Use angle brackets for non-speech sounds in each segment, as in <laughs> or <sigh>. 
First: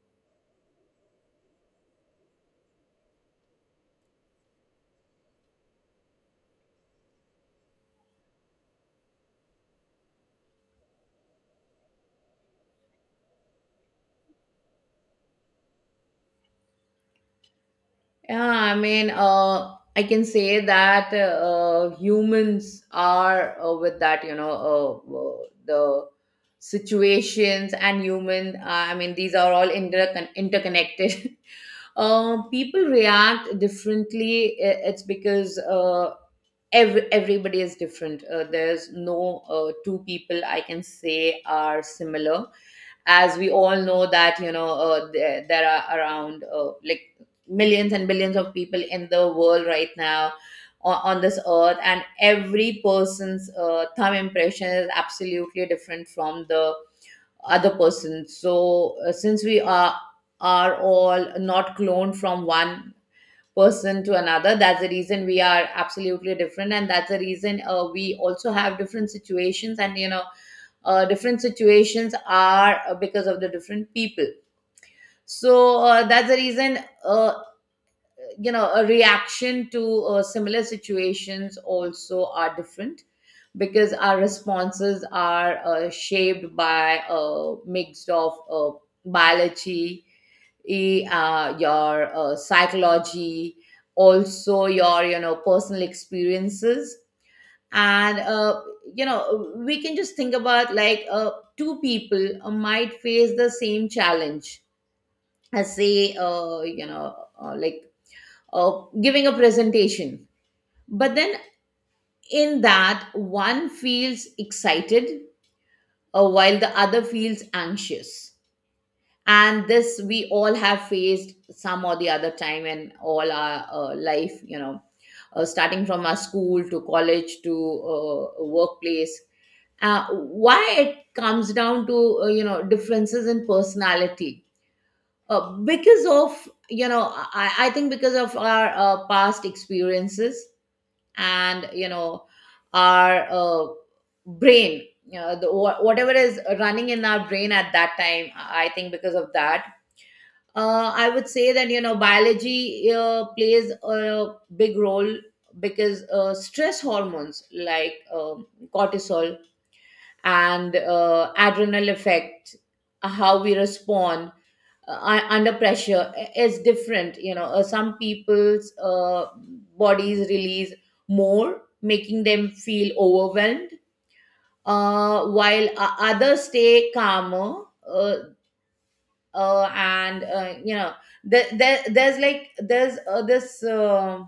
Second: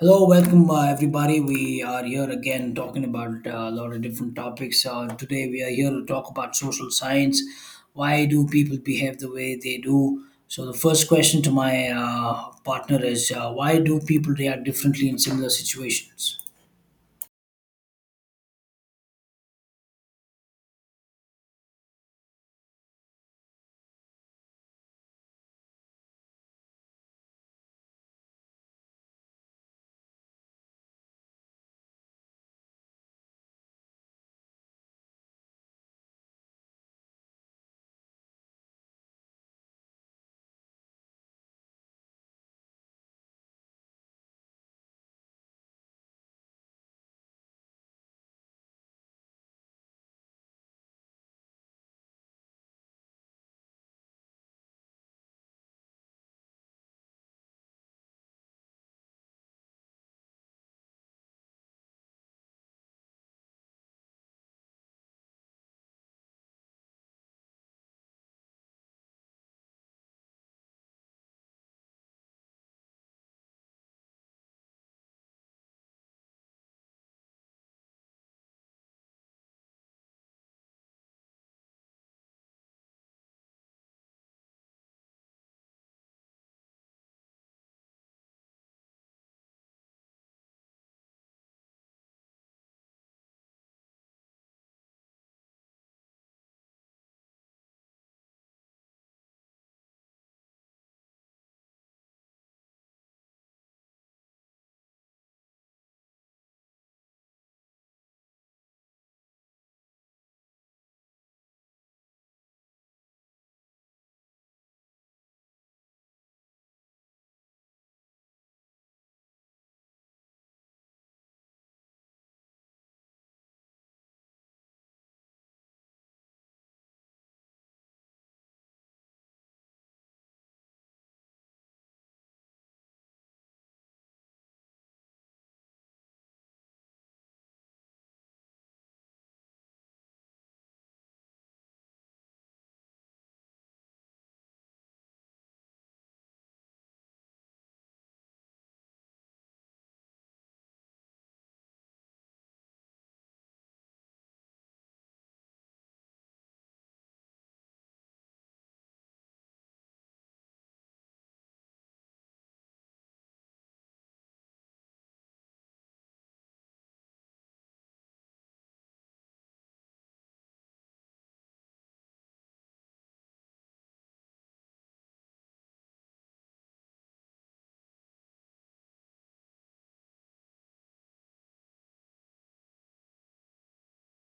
Hello, welcome, everybody. We are here again talking about a lot of different topics. Today we are here to talk about social science. Why do people behave the way they do? So the first question to my partner is, why do people react differently in similar situations? Yeah, I mean, I can say that humans are with that, you know, the situations and human. I mean, these are all interconnected. <laughs> People react differently. It's because everybody is different. There's no two people I can say are similar, as we all know, that there are around like millions and billions of people in the world right now, on this earth, and every person's thumb impression is absolutely different from the other person. So since we are all not cloned from one person to another, that's the reason we are absolutely different, and that's the reason we also have different situations, and different situations are because of the different people. So that's the reason uh, you know, a reaction to similar situations also are different, because our responses are shaped by a mix of biology, your psychology, also your, you know, personal experiences, and you know, we can just think about, like, two people might face the same challenge, as say, uh, like giving a presentation, but then in that, one feels excited while the other feels anxious. And this we all have faced some or the other time in all our life, you know, starting from our school to college to workplace. Why it comes down to, you know, differences in personality, because of, you know, I think, because of our past experiences and, you know, our brain, you know, whatever is running in our brain at that time, I think because of that, I would say that, you know, biology plays a big role, because stress hormones like cortisol and adrenal effect how we respond under pressure is different. You know, some people's bodies release more, making them feel overwhelmed, while others stay calmer. And You know, there, there's like there's this.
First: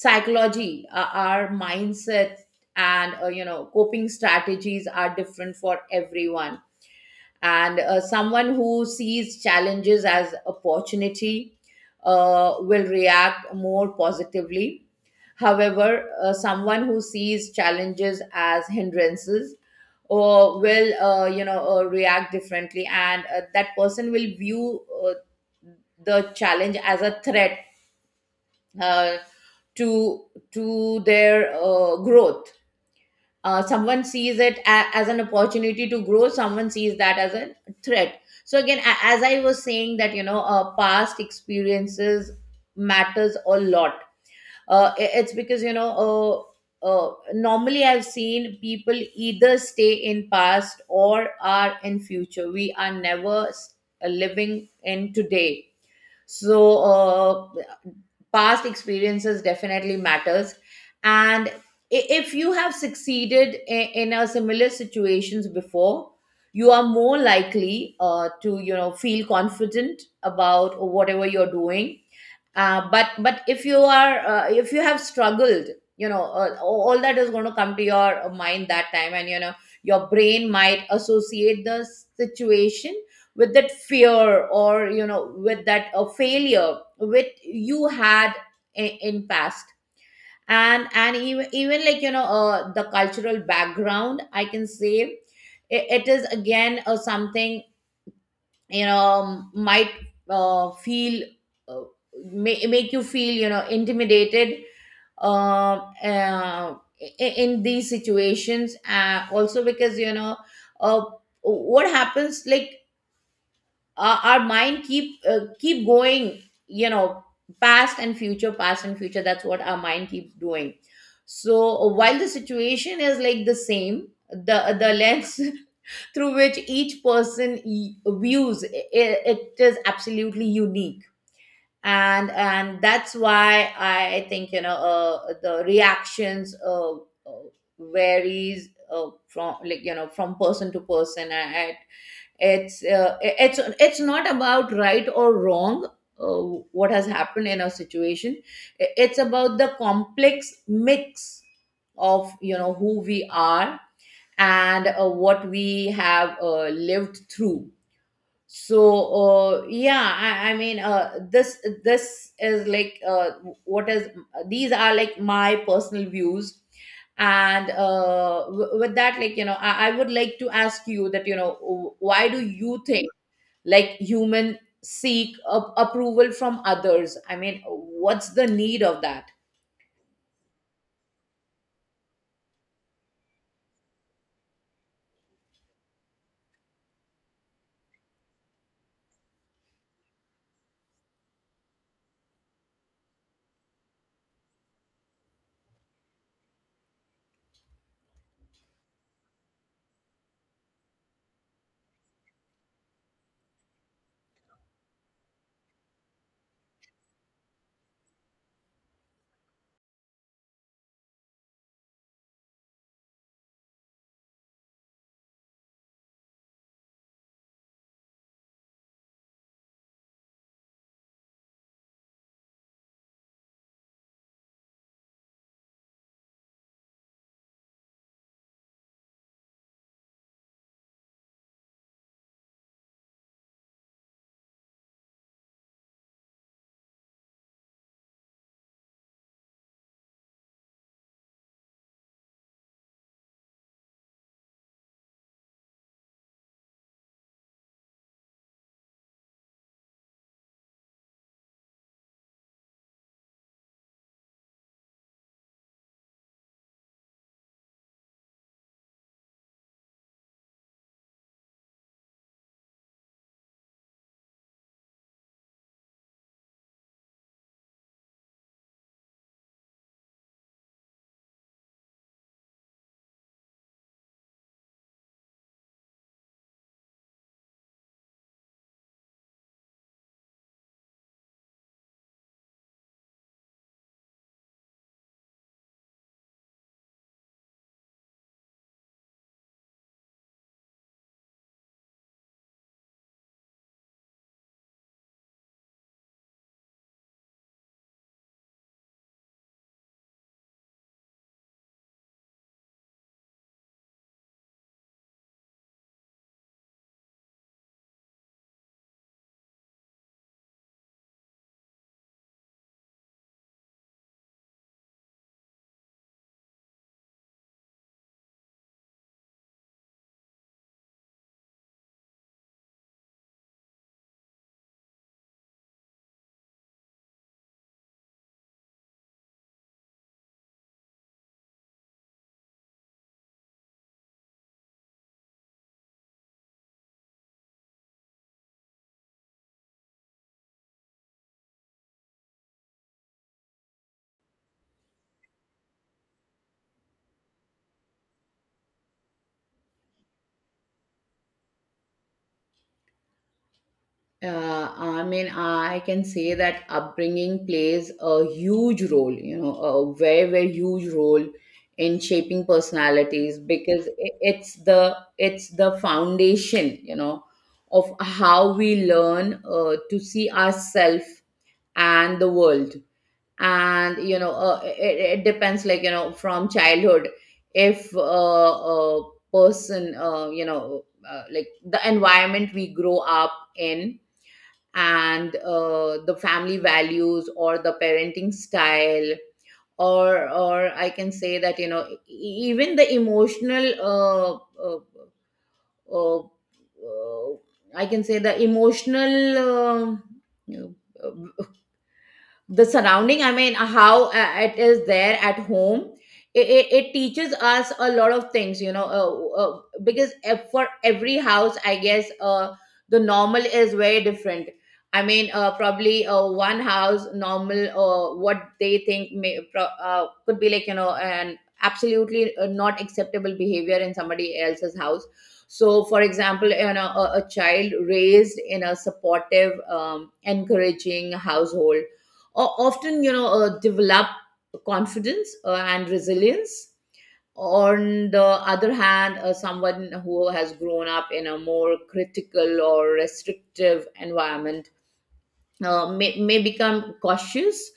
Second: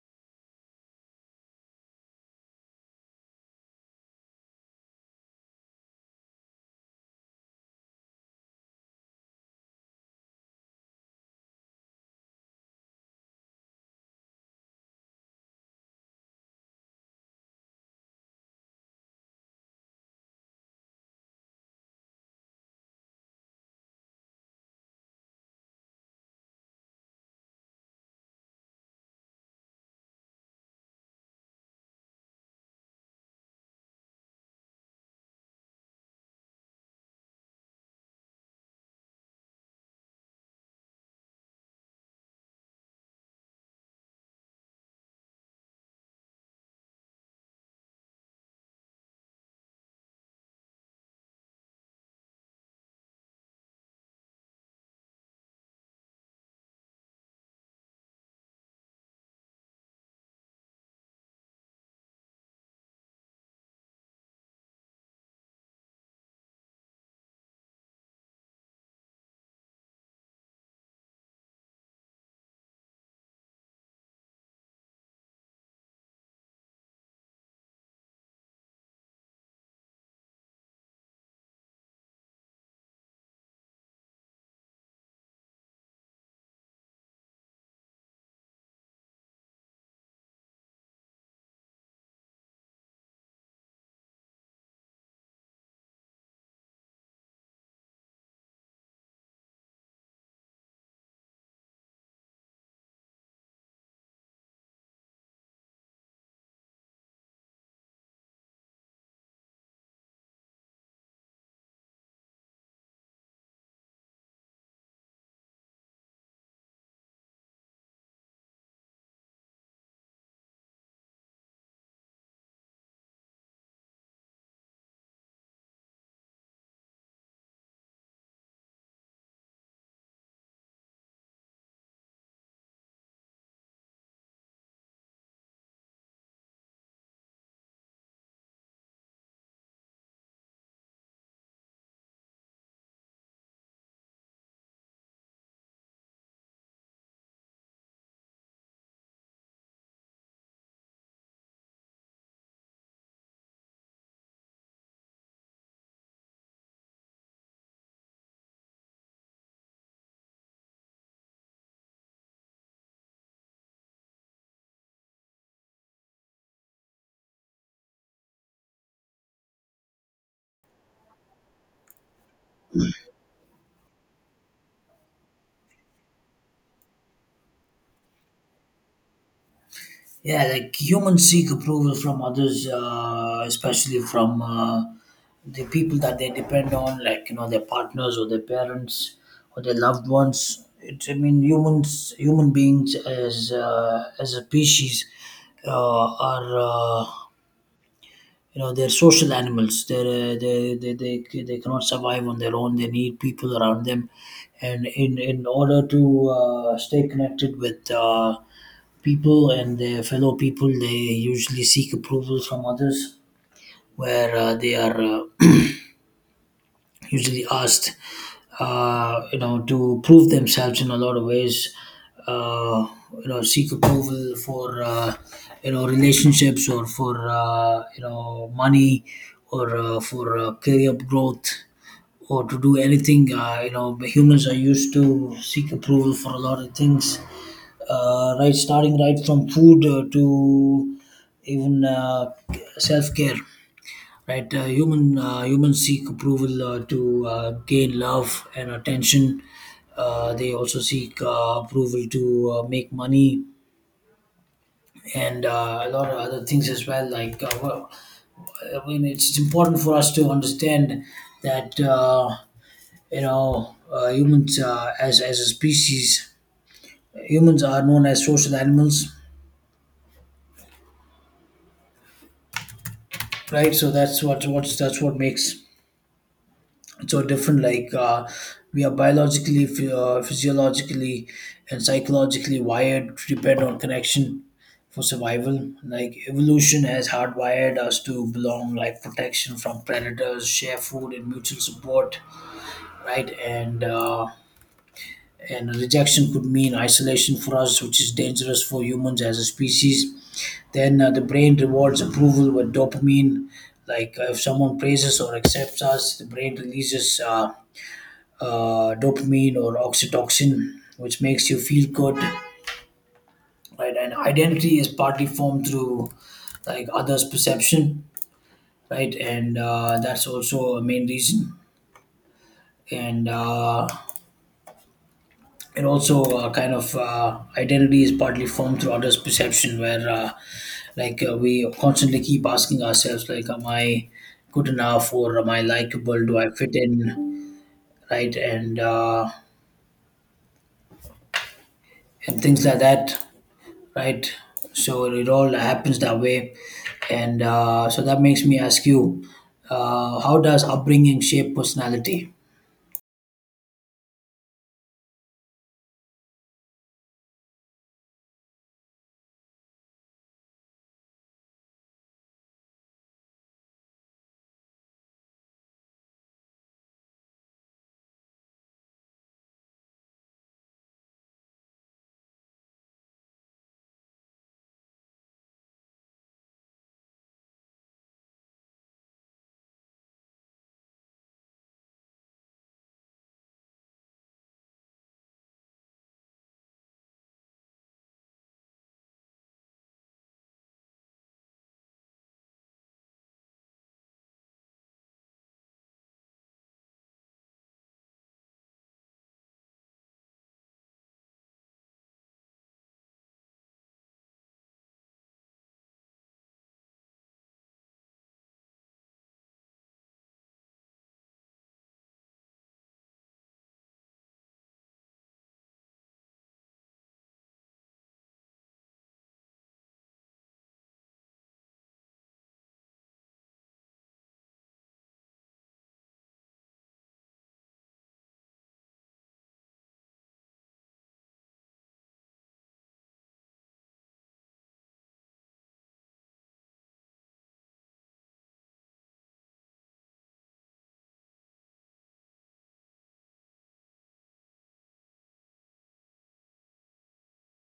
psychology, our mindset, and you know, coping strategies are different for everyone. And someone who sees challenges as opportunity will react more positively. However, someone who sees challenges as hindrances or will, you know, react differently, and that person will view the challenge as a threat uh, to to their growth. Someone sees it as an opportunity to grow, someone sees that as a threat. So again, as I was saying that, you know, past experiences matters a lot. It's because, you know, normally I've seen people either stay in past or are in future, we are never living in today. So past experiences definitely matters. And if you have succeeded in a similar situations before, you are more likely to, you know, feel confident about whatever you're doing. But if you are, if you have struggled, you know, all that is going to come to your mind that time, and you know, your brain might associate the situation with that fear, or you know, with that failure which you had in past. And even like, you know, the cultural background, I can say, it is again something, you know, might uh, feel uh, make you feel, you know, intimidated um uh, in these situations, also because, you know, uh, what happens, like our mind keep going, you know, past and future, past and future, that's what our mind keeps doing. So while the situation is like the same, the lens <laughs> through which each person views it is absolutely unique. And that's why I think, you know, the reactions varies from, like, you know, from person to person. And it's it's not about right or wrong, what has happened in a situation. It's about the complex mix of, you know, who we are, and what we have lived through. So yeah, I mean, this is like, what is these are like my personal views. And with that, like, you know, I would like to ask you that, you know, why do you think like human seek approval from others? I mean, what's the need of that? Yeah, like humans seek approval from others, especially from the people that they depend on, like you know their partners or their parents or their loved ones. I mean, humans, human beings as as a species, are. You know, they're social animals. They're, they cannot survive on their own. They need people around them. And in order to stay connected with people and their fellow people, they usually seek approval from others where they are. <clears throat> Usually asked you know to prove themselves in a lot of ways, uh, you know, seek approval for, you know, relationships, or for you know money, or for career growth, or to do anything. You know, humans are used to seek approval for a lot of things, right, starting right from food to even self-care, right? Humans seek approval to gain love and attention. They also seek approval to make money and a lot of other things as well. I mean, it's important for us to understand that you know, humans, as a species, humans are known as social animals, right? So that's what what's that's what makes so different. We are biologically, physiologically and psychologically wired to depend on connection for survival. Like evolution has hardwired us to belong, like protection from predators, share food and mutual support, right? And rejection could mean isolation for us, which is dangerous for humans as a species. Then the brain rewards approval with dopamine. If someone praises or accepts us, the brain releases, dopamine or oxytocin, which makes you feel good, right? And identity is partly formed through like others' perception, right? And That's also a main reason. And it also kind of identity is partly formed through others' perception, where we constantly keep asking ourselves, like, am I good enough, or am I likable? Do I fit in, right? And things like that, right? So it all happens that way, and so that makes me ask you, how does upbringing shape personality? I mean, I can say that upbringing plays a huge role, you know, a very, very huge role in shaping personalities, because it's the foundation, you know, of how we learn to see ourselves and the world. And you know, it depends, like, you know, from childhood, if a person, like the environment we grow up in, and the family values, or the parenting style, or I can say that, you know, even the emotional uh, uh, I can say the emotional you know, the surrounding, I mean, how it is there at home. It teaches us a lot of things, you know, because for every house, I guess, the normal is very different. I mean, probably one house normal, what they think, could be, like, you know, an absolutely not acceptable behavior in somebody else's house. So for example, you know, a child raised in a supportive, encouraging household often, you know, develop confidence and resilience. On the other hand, someone who has grown up in a more critical or restrictive environment may become cautious,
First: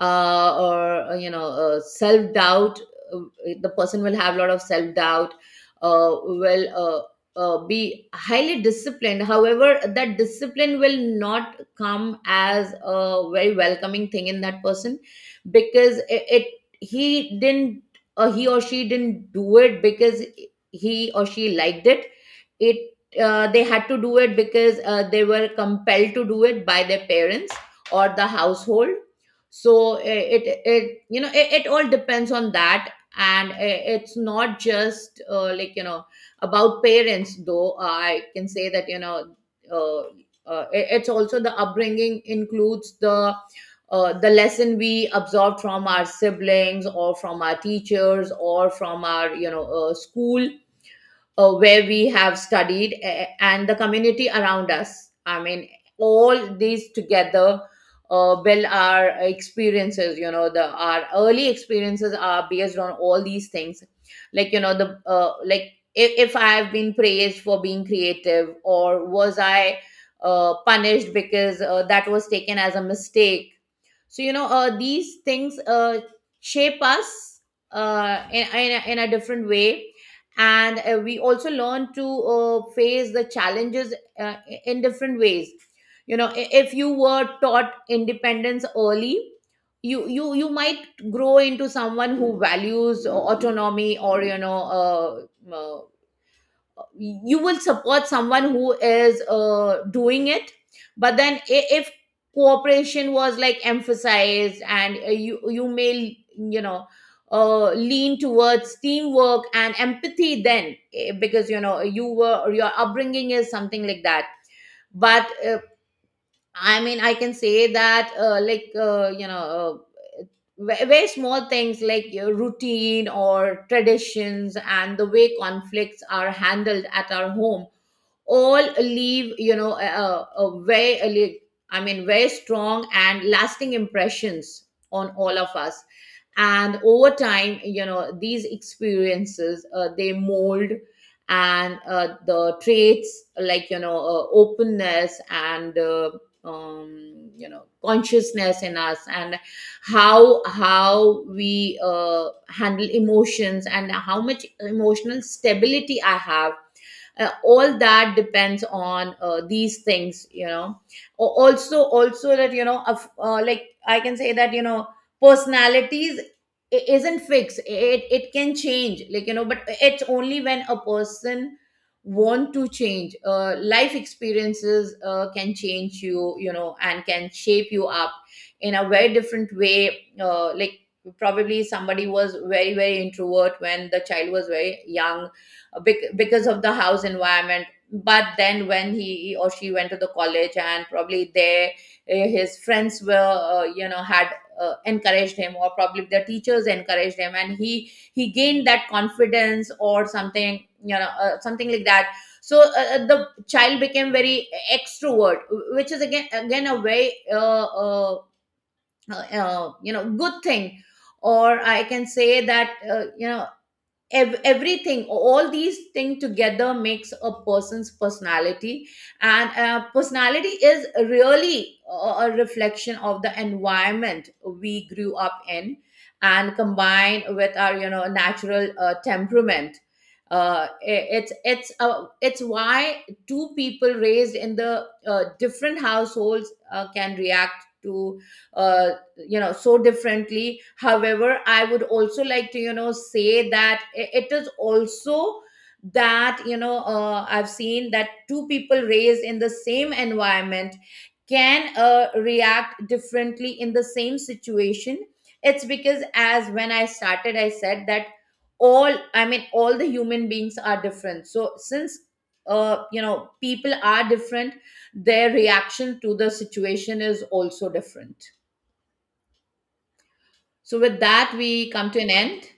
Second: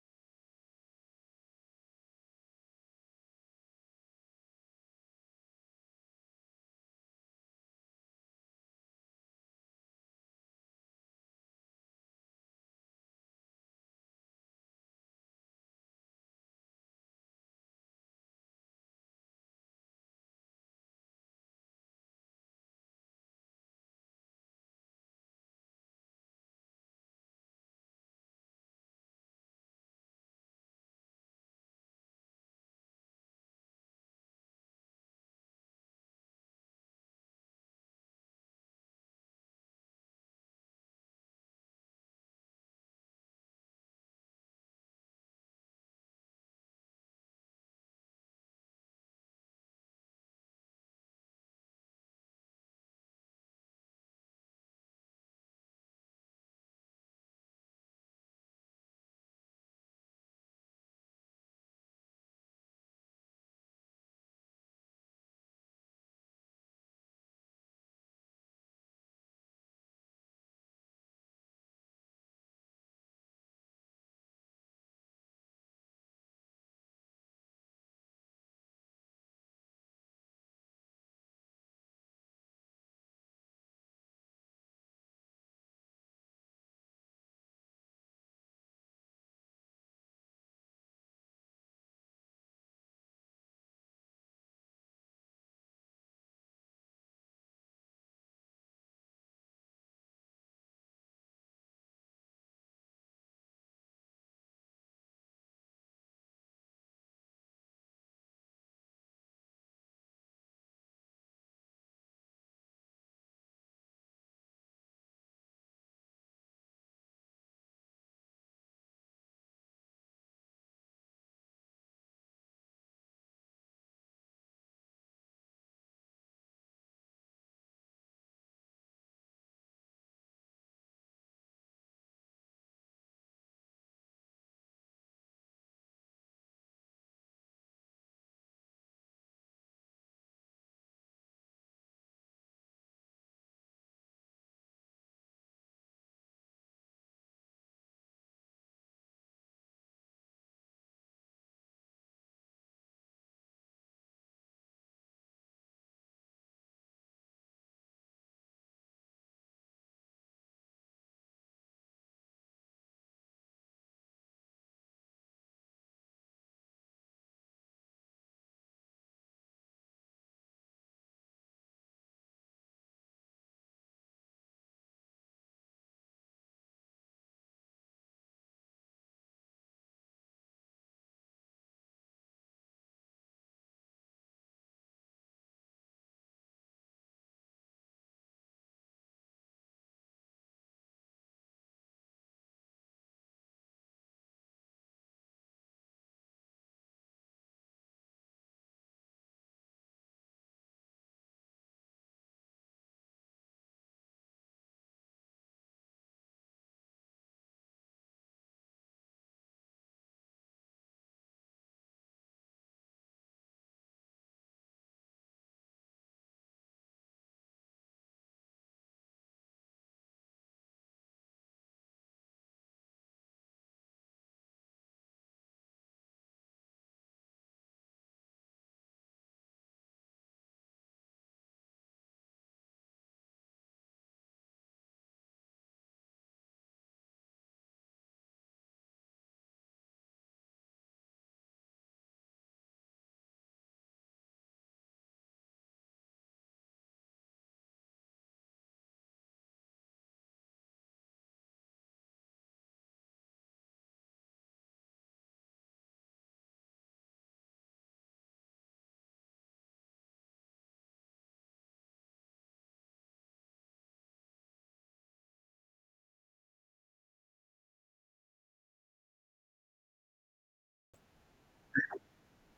or you know, self doubt. uh, the person will have a lot of self doubt, will be highly disciplined. However, that discipline will not come as a very welcoming thing in that person, because it, he didn't, he or she didn't do it because he or she liked it. it they had to do it because they were compelled to do it by their parents or the household. So it it you know, it all depends on that. And it's not just, like, you know, about parents, though, I can say that, you know, uh, it's also, the upbringing includes the lesson we absorb from our siblings, or from our teachers, or from our, you know, school where we have studied, and the community around us. I mean, all these together build our experiences. You know, the our early experiences are based on all these things. Like, you know, the like, if I have been praised for being creative, or was I punished because that was taken as a mistake. So you know, these things shape us in, in a different way. And we also learn to face the challenges uh, in different ways, you know. If you were taught independence early, you might grow into someone who values autonomy, or you know, uh, uh, you will support someone who is doing it. But then i- if cooperation was like emphasized, and you, you may, you know, lean towards teamwork and empathy, then because, you know, you were, your upbringing is something like that. But I mean, I can say that, very small things like your routine or traditions and the way conflicts are handled at our home all leave, you know, a very a li- I mean, very strong and lasting impressions on all of us. And over time, you know, these experiences, they mold, and the traits, like, you know, openness, and you know, consciousness in us, and how we handle emotions, and how much emotional stability I have, all that depends on these things, you know. Also that, you know, of, like I can say that, you know, personalities isn't fixed. It can change, like, you know, but it's only when a person want to change. Life experiences can change you, you know, and can shape you up in a very different way. Like, probably somebody was very, very introvert when the child was very young, because of the house environment. But then when he or she went to the college, and probably they, his friends were, you know, had encouraged him, or probably the teachers encouraged him, and he gained that confidence or something, you know, something like that. So the child became very extrovert, which is again a very you know, good thing. Or I can say that, you know, everything, all these things together makes a person's personality. And personality is really a reflection of the environment we grew up in, and combined with our, you know, natural temperament. It's why two people raised in the different households can react to uh, you know, so differently. However, I would also like to, you know, say that it is also that, you know, I've seen that two people raised in the same environment can react differently in the same situation. It's because, as when I started, I said that all, I mean, all the human beings are different. So since you know, people are different, their reaction to the situation is also different. So, with that, we come to an end.